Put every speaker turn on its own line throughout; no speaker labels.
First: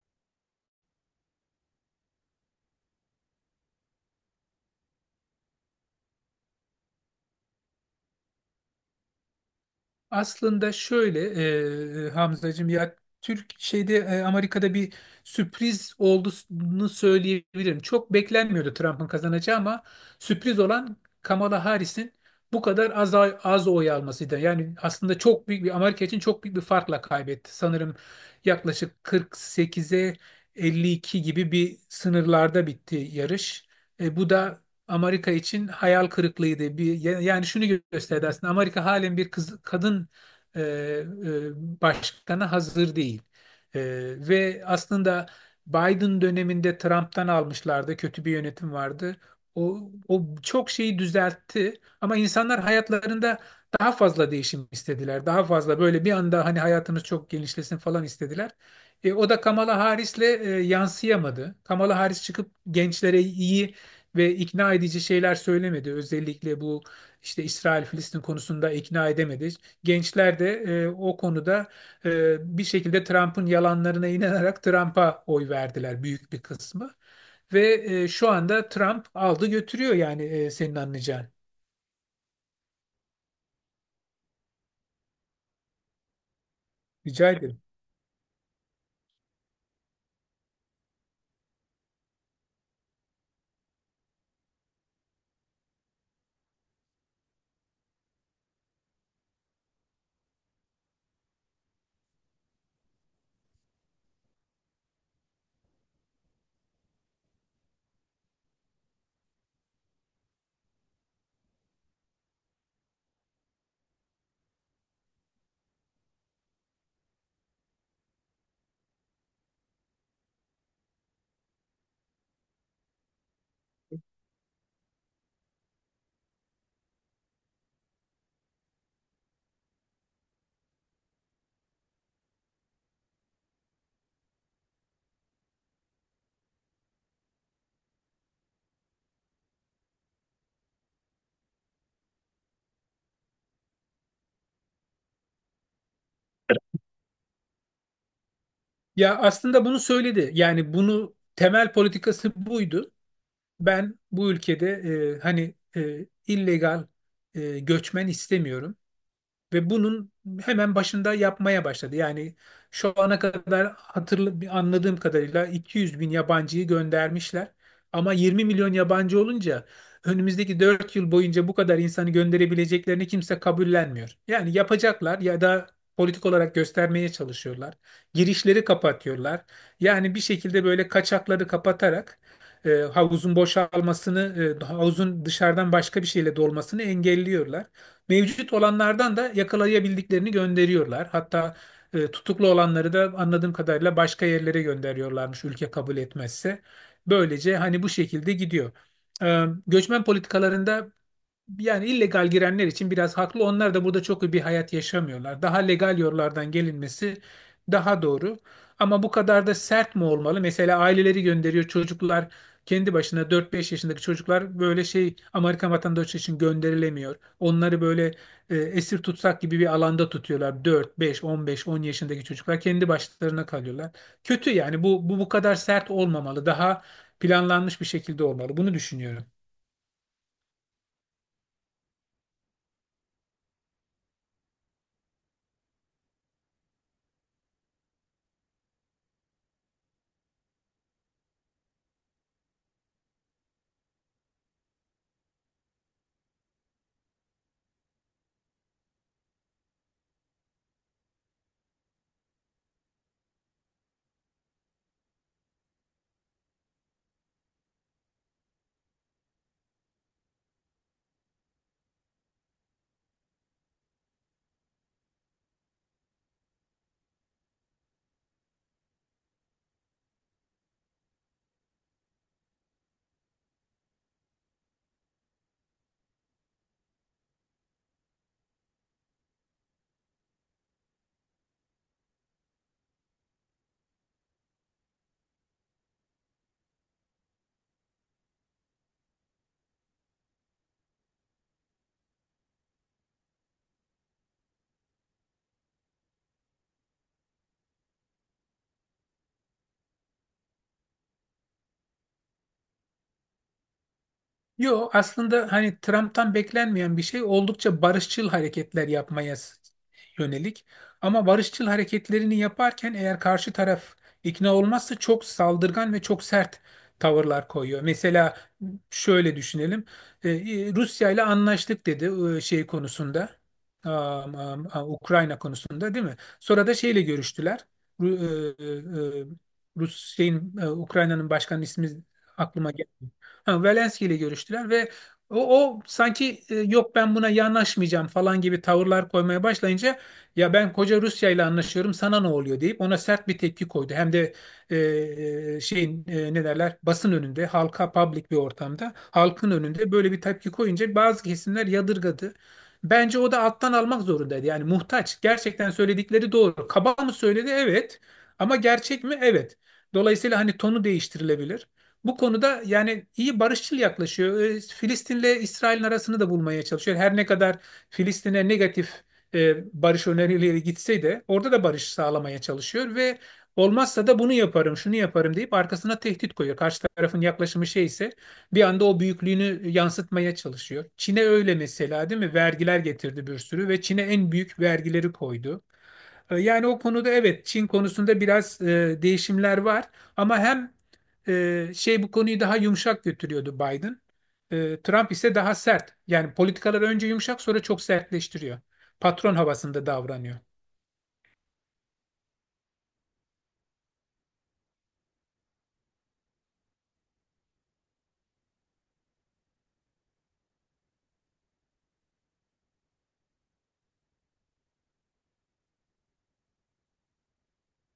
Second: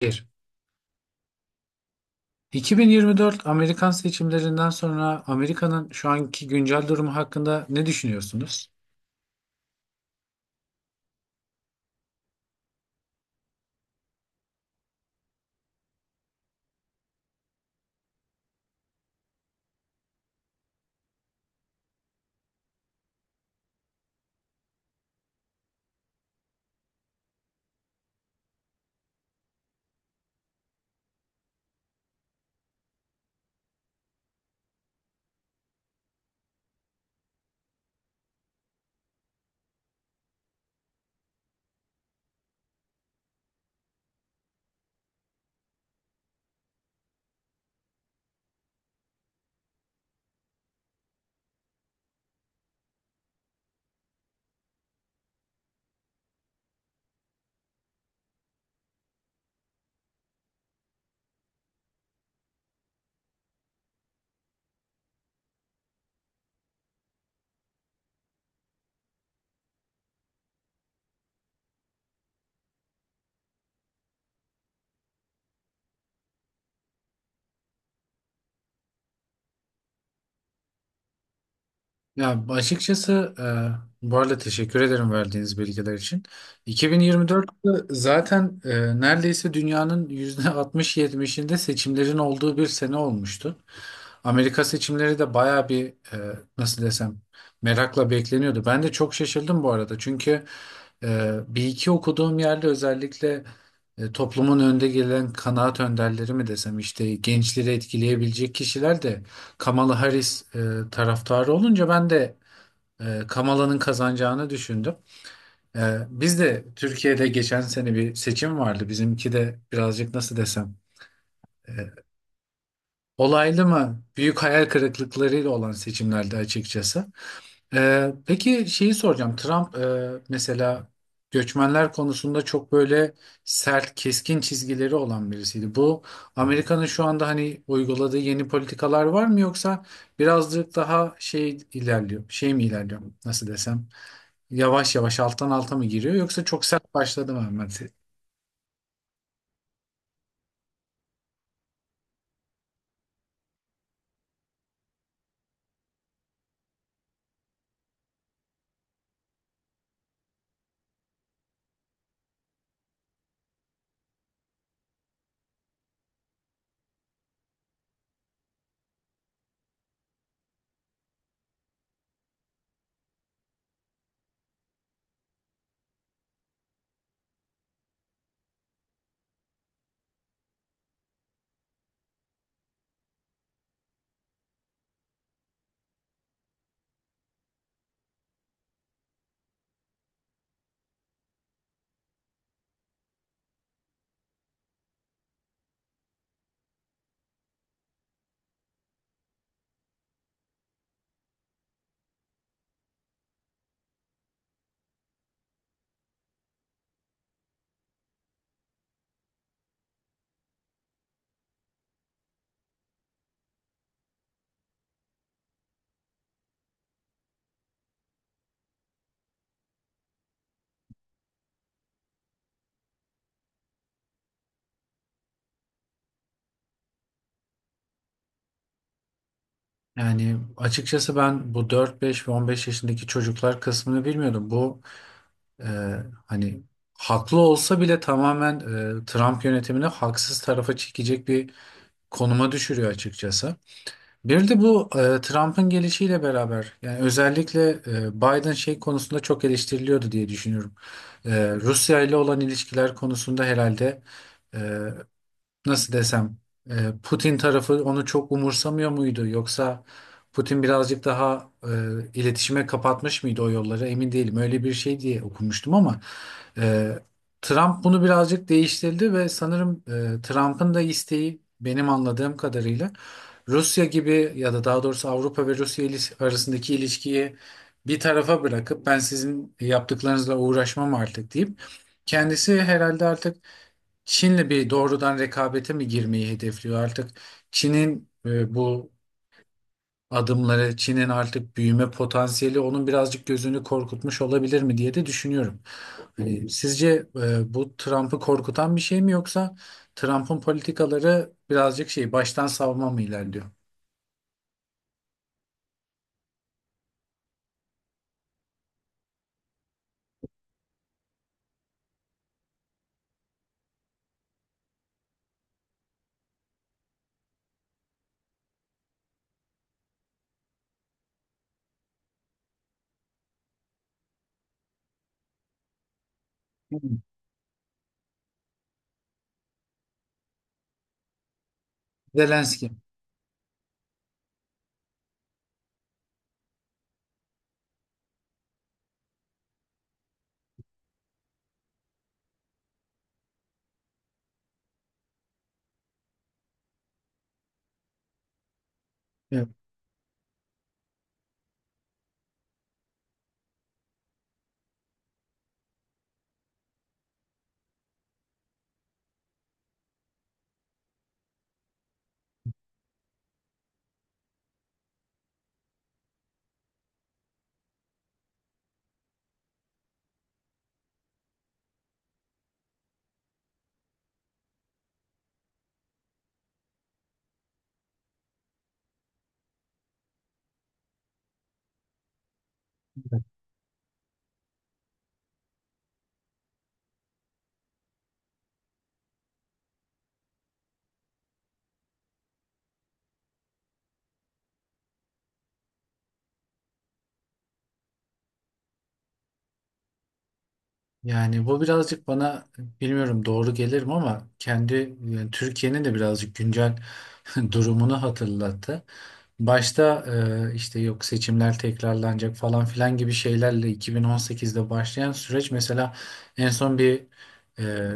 Bir. 2024 Amerikan seçimlerinden sonra Amerika'nın şu anki güncel durumu hakkında ne düşünüyorsunuz?
Aslında şöyle Hamzacığım ya Türk şeyde Amerika'da bir sürpriz olduğunu söyleyebilirim. Çok beklenmiyordu Trump'ın kazanacağı ama sürpriz olan Kamala Harris'in bu kadar az oy almasıydı. Yani aslında çok büyük bir Amerika için çok büyük bir farkla kaybetti. Sanırım yaklaşık 48'e 52 gibi bir sınırlarda bitti yarış. Bu da Amerika için hayal kırıklığıydı. Bir, yani şunu gösterdi aslında Amerika halen bir kız, kadın e, e, başkana hazır değil. E, Ve aslında Biden döneminde Trump'tan almışlardı. Kötü bir yönetim vardı. O çok şeyi düzeltti ama insanlar hayatlarında daha fazla değişim istediler. Daha fazla böyle bir anda hani hayatımız çok genişlesin falan istediler. O da Kamala Harris'le yansıyamadı. Kamala Harris çıkıp gençlere iyi ve ikna edici şeyler söylemedi. Özellikle bu işte İsrail-Filistin konusunda ikna edemedi. Gençler de o konuda bir şekilde Trump'ın yalanlarına inanarak Trump'a oy verdiler büyük bir kısmı. Ve şu anda Trump aldı götürüyor yani senin anlayacağın.
Ya açıkçası, bu arada teşekkür ederim verdiğiniz bilgiler için.
Rica ederim.
2024'te zaten neredeyse dünyanın %60-70'inde seçimlerin olduğu bir sene olmuştu. Amerika seçimleri de baya bir, nasıl desem, merakla bekleniyordu. Ben de çok şaşırdım bu arada, çünkü bir iki okuduğum yerde özellikle toplumun önde gelen kanaat önderleri mi desem, işte gençleri etkileyebilecek kişiler de Kamala Harris taraftarı olunca ben de Kamala'nın kazanacağını düşündüm. E, Biz de Türkiye'de geçen sene bir seçim vardı. Bizimki de birazcık, nasıl desem, olaylı mı, büyük hayal kırıklıklarıyla olan seçimlerdi açıkçası. Peki şeyi soracağım. Trump mesela göçmenler konusunda çok böyle sert, keskin çizgileri olan birisiydi. Bu Amerika'nın şu anda hani uyguladığı yeni politikalar var mı, yoksa birazcık daha şey ilerliyor, şey mi ilerliyor, nasıl desem? Yavaş yavaş alttan alta mı giriyor, yoksa çok sert başladı mı Ahmet?
Ya aslında bunu söyledi. Yani bunu temel politikası buydu. Ben bu ülkede hani illegal göçmen istemiyorum. Ve bunun hemen başında yapmaya başladı. Yani şu ana kadar anladığım kadarıyla 200 bin yabancıyı göndermişler. Ama 20 milyon yabancı olunca önümüzdeki 4 yıl boyunca bu kadar insanı gönderebileceklerini kimse kabullenmiyor. Yani yapacaklar ya da politik olarak göstermeye çalışıyorlar. Girişleri kapatıyorlar. Yani bir şekilde böyle kaçakları kapatarak havuzun boşalmasını, havuzun dışarıdan başka bir şeyle dolmasını engelliyorlar. Mevcut olanlardan da yakalayabildiklerini gönderiyorlar. Hatta tutuklu olanları da anladığım kadarıyla başka yerlere gönderiyorlarmış ülke kabul etmezse. Böylece hani bu şekilde gidiyor. Göçmen politikalarında yani illegal girenler için biraz haklı. Onlar da burada çok iyi bir hayat yaşamıyorlar. Daha legal yollardan gelinmesi daha doğru. Ama bu kadar da sert mi olmalı? Mesela aileleri gönderiyor çocuklar kendi başına 4-5 yaşındaki çocuklar böyle şey Amerikan vatandaşı için gönderilemiyor. Onları böyle esir tutsak gibi bir alanda tutuyorlar. Dört beş 15 10 yaşındaki çocuklar kendi başlarına kalıyorlar. Kötü yani bu kadar sert olmamalı. Daha planlanmış bir şekilde olmalı. Bunu düşünüyorum.
Yani açıkçası ben bu 4, 5 ve 15 yaşındaki çocuklar kısmını bilmiyordum. Bu, e, hani, haklı olsa bile tamamen Trump yönetimini haksız tarafa çekecek bir konuma düşürüyor açıkçası. Bir de bu, Trump'ın gelişiyle beraber, yani özellikle Biden şey konusunda çok eleştiriliyordu diye düşünüyorum. Rusya ile olan ilişkiler konusunda herhalde, e, nasıl desem, Putin tarafı onu çok umursamıyor muydu, yoksa Putin birazcık daha iletişime kapatmış mıydı o yolları, emin değilim, öyle bir şey diye okumuştum. Ama e, Trump bunu birazcık değiştirdi ve sanırım Trump'ın da isteği, benim anladığım kadarıyla, Rusya gibi, ya da daha doğrusu Avrupa ve Rusya ilis- arasındaki ilişkiyi bir tarafa bırakıp, ben sizin yaptıklarınızla uğraşmam artık deyip, kendisi herhalde artık Çin'le bir doğrudan rekabete mi girmeyi hedefliyor artık? Çin'in, bu adımları, Çin'in artık büyüme potansiyeli onun birazcık gözünü korkutmuş olabilir mi diye de düşünüyorum. Hani sizce bu Trump'ı korkutan bir şey mi, yoksa Trump'ın politikaları birazcık şey, baştan savma mı ilerliyor?
Yo aslında hani Trump'tan beklenmeyen bir şey oldukça barışçıl hareketler yapmaya yönelik. Ama barışçıl hareketlerini yaparken eğer karşı taraf ikna olmazsa çok saldırgan ve çok sert tavırlar koyuyor. Mesela şöyle düşünelim. Rusya ile anlaştık dedi şey konusunda. Ukrayna konusunda değil mi? Sonra da
Hmm.
şeyle görüştüler. Ru- e, e, e, Rus şeyin Ukrayna'nın başkanının ismi
Zelenski.
aklıma geldi. Ha, Zelenski ile görüştüler ve o sanki yok ben buna yanaşmayacağım falan gibi tavırlar koymaya başlayınca ya ben koca Rusya ile anlaşıyorum sana ne oluyor deyip ona sert bir tepki koydu. Hem de e, şeyin ne derler basın önünde halka public bir ortamda
Evet.
halkın önünde böyle bir tepki koyunca bazı kesimler yadırgadı. Bence o da alttan almak zorundaydı yani muhtaç gerçekten söyledikleri doğru. Kaba mı söyledi evet ama gerçek mi evet. Dolayısıyla hani tonu değiştirilebilir. Bu konuda yani iyi barışçıl yaklaşıyor. Filistin'le İsrail'in arasını da bulmaya çalışıyor. Her ne kadar Filistin'e negatif e, barış önerileri gitse de orada da barış sağlamaya çalışıyor ve olmazsa da bunu yaparım, şunu yaparım deyip arkasına tehdit koyuyor. Karşı tarafın yaklaşımı şey ise bir anda o büyüklüğünü yansıtmaya çalışıyor. Çin'e öyle mesela değil mi? Vergiler getirdi bir sürü ve Çin'e en büyük vergileri koydu. Yani o konuda evet Çin konusunda biraz değişimler var ama hem şey bu konuyu daha yumuşak götürüyordu Biden. Trump ise daha sert. Yani politikalar önce yumuşak sonra çok sertleştiriyor. Patron havasında davranıyor.
Yani bu birazcık bana, bilmiyorum doğru gelir mi ama, kendi, yani Türkiye'nin de birazcık güncel durumunu hatırlattı. Başta işte yok seçimler tekrarlanacak falan filan gibi şeylerle 2018'de başlayan süreç, mesela en son bir, e,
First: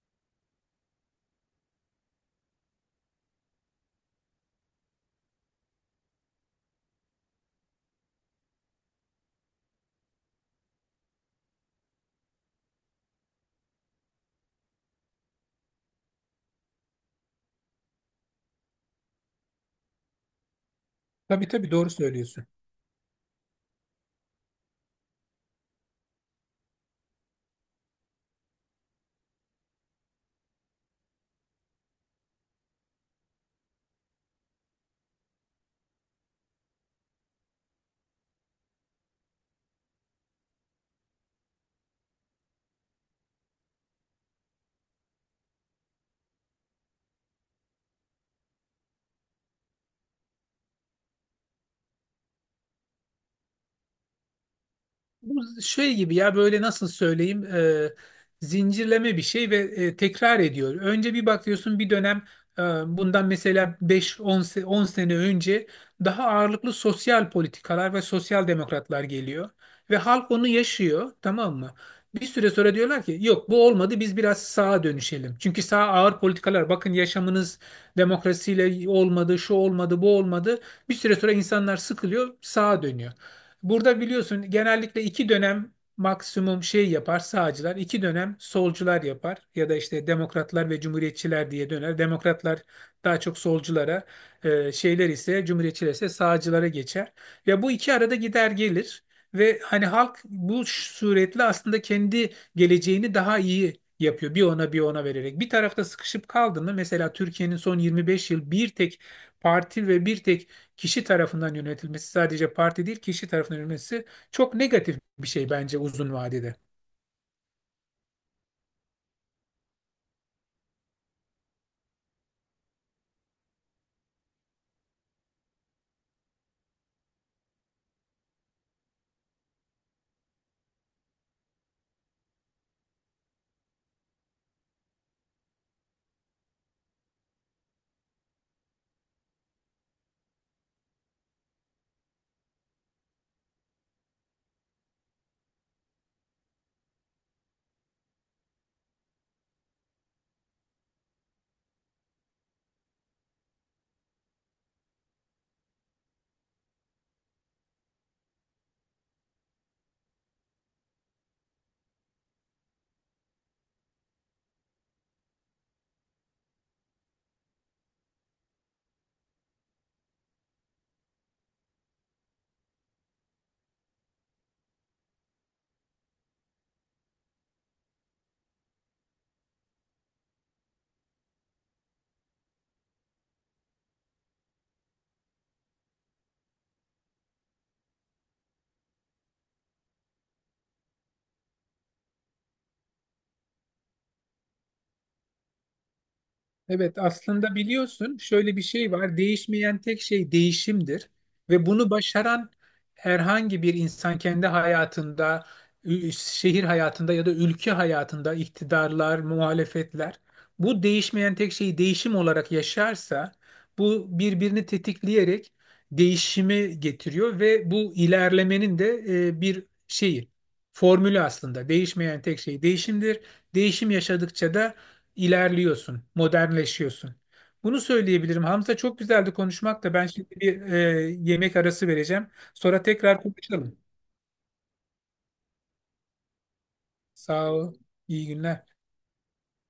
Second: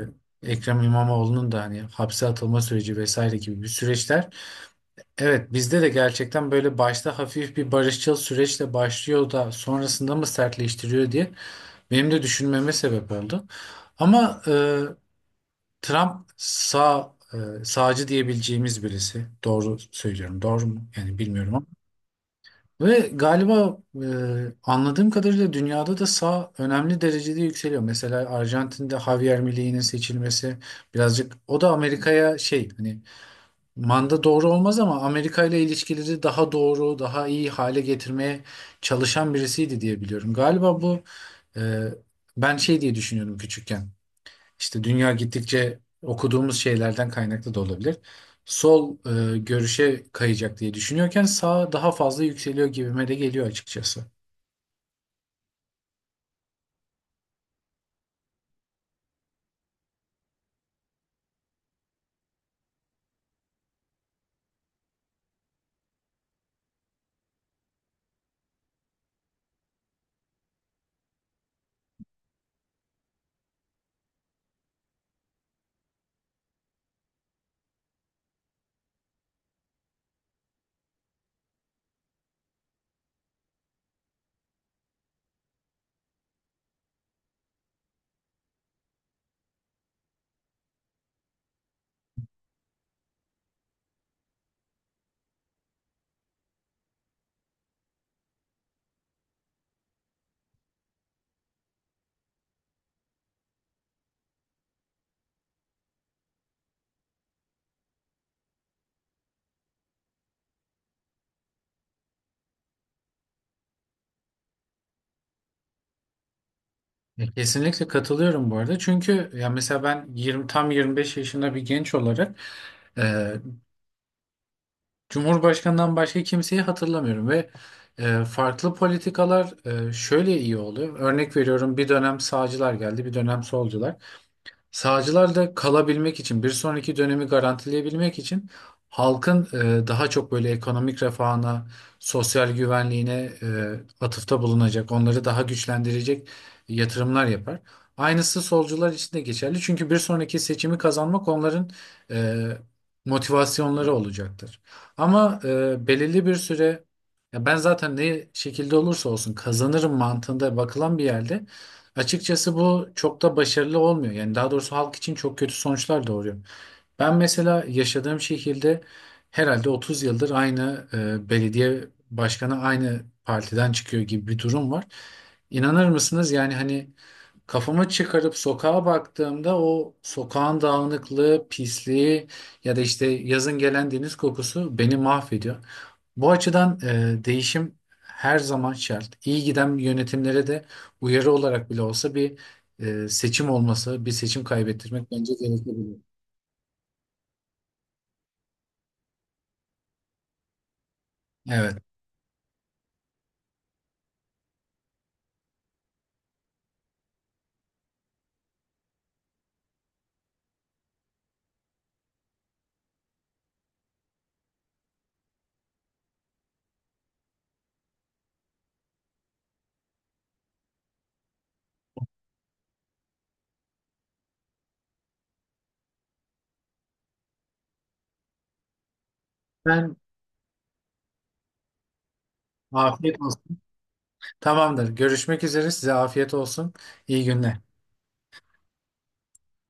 Ekrem İmamoğlu'nun da hani hapse atılma süreci vesaire gibi bir süreçler. Evet, bizde de gerçekten böyle başta hafif bir barışçıl süreçle başlıyor da sonrasında mı sertleştiriyor diye benim de düşünmeme sebep oldu. Ama Trump sağ, sağcı diyebileceğimiz birisi. Doğru söylüyorum. Doğru mu? Yani
Tabii
bilmiyorum ama.
tabii doğru söylüyorsun.
Ve galiba, anladığım kadarıyla, dünyada da sağ önemli derecede yükseliyor. Mesela Arjantin'de Javier Milei'nin seçilmesi, birazcık o da Amerika'ya şey, hani manda doğru olmaz ama, Amerika ile ilişkileri daha doğru, daha iyi hale getirmeye çalışan birisiydi diye biliyorum. Galiba bu, e, ben şey diye düşünüyordum küçükken. İşte dünya gittikçe, okuduğumuz şeylerden kaynaklı da olabilir, sol, görüşe kayacak diye düşünüyorken sağ daha fazla yükseliyor gibime de geliyor açıkçası.
Bu şey gibi ya böyle nasıl söyleyeyim zincirleme bir şey ve tekrar ediyor. Önce bir bakıyorsun bir dönem e, bundan mesela 10 sene önce daha ağırlıklı sosyal politikalar ve sosyal demokratlar geliyor. Ve halk onu yaşıyor tamam mı? Bir süre sonra diyorlar ki yok bu olmadı biz biraz sağa dönüşelim. Çünkü sağ ağır politikalar bakın yaşamınız demokrasiyle olmadı şu olmadı bu olmadı. Bir süre sonra insanlar sıkılıyor sağa dönüyor. Burada biliyorsun genellikle iki dönem maksimum şey yapar sağcılar, iki dönem solcular yapar ya da işte demokratlar ve cumhuriyetçiler diye döner. Demokratlar daha çok solculara, şeyler ise cumhuriyetçiler ise sağcılara geçer. Ve bu iki arada gider gelir ve hani halk bu suretle aslında kendi geleceğini daha iyi yapıyor. Bir ona bir ona vererek. Bir tarafta sıkışıp kaldı mı mesela Türkiye'nin son 25 yıl bir tek parti ve bir tek kişi tarafından yönetilmesi sadece parti değil kişi tarafından yönetilmesi çok negatif bir şey bence uzun vadede.
Ya, kesinlikle katılıyorum bu arada. Çünkü ya mesela, ben 20 tam 25 yaşında bir genç olarak e, Cumhurbaşkanından başka kimseyi hatırlamıyorum ve farklı politikalar, şöyle iyi oluyor. Örnek veriyorum, bir dönem sağcılar geldi, bir dönem solcular. Sağcılar da kalabilmek için, bir sonraki dönemi garantileyebilmek için, halkın daha çok böyle ekonomik refahına, sosyal güvenliğine e, atıfta bulunacak, onları daha güçlendirecek yatırımlar yapar. Aynısı solcular için de geçerli. Çünkü bir sonraki seçimi kazanmak onların e, motivasyonları olacaktır. Ama belirli bir süre, ya ben zaten ne şekilde olursa olsun kazanırım mantığında bakılan bir yerde, açıkçası bu çok da başarılı olmuyor. Yani daha doğrusu halk için çok kötü sonuçlar doğuruyor. Ben mesela yaşadığım şehirde herhalde 30 yıldır aynı belediye başkanı aynı partiden çıkıyor gibi bir durum var. İnanır mısınız? Yani hani, kafamı çıkarıp sokağa baktığımda, o sokağın dağınıklığı, pisliği ya da işte yazın gelen deniz kokusu beni mahvediyor. Bu açıdan, değişim her zaman şart. İyi giden yönetimlere de uyarı olarak bile olsa bir, seçim olması, bir seçim kaybettirmek bence gerekebilir.
Evet aslında biliyorsun şöyle bir şey var. Değişmeyen tek şey değişimdir. Ve
Evet.
bunu başaran herhangi bir insan kendi hayatında, şehir hayatında ya da ülke hayatında iktidarlar, muhalefetler bu değişmeyen tek şeyi değişim olarak yaşarsa bu birbirini tetikleyerek değişimi getiriyor ve bu ilerlemenin de bir şeyi, formülü aslında. Değişmeyen tek şey değişimdir. Değişim yaşadıkça da ilerliyorsun, modernleşiyorsun. Bunu söyleyebilirim. Hamza çok güzeldi konuşmak da
Ben.
ben şimdi bir yemek arası vereceğim. Sonra
Afiyet
tekrar
olsun.
konuşalım.
Tamamdır. Görüşmek üzere. Size afiyet olsun. İyi
Sağ
günler.
ol. İyi günler.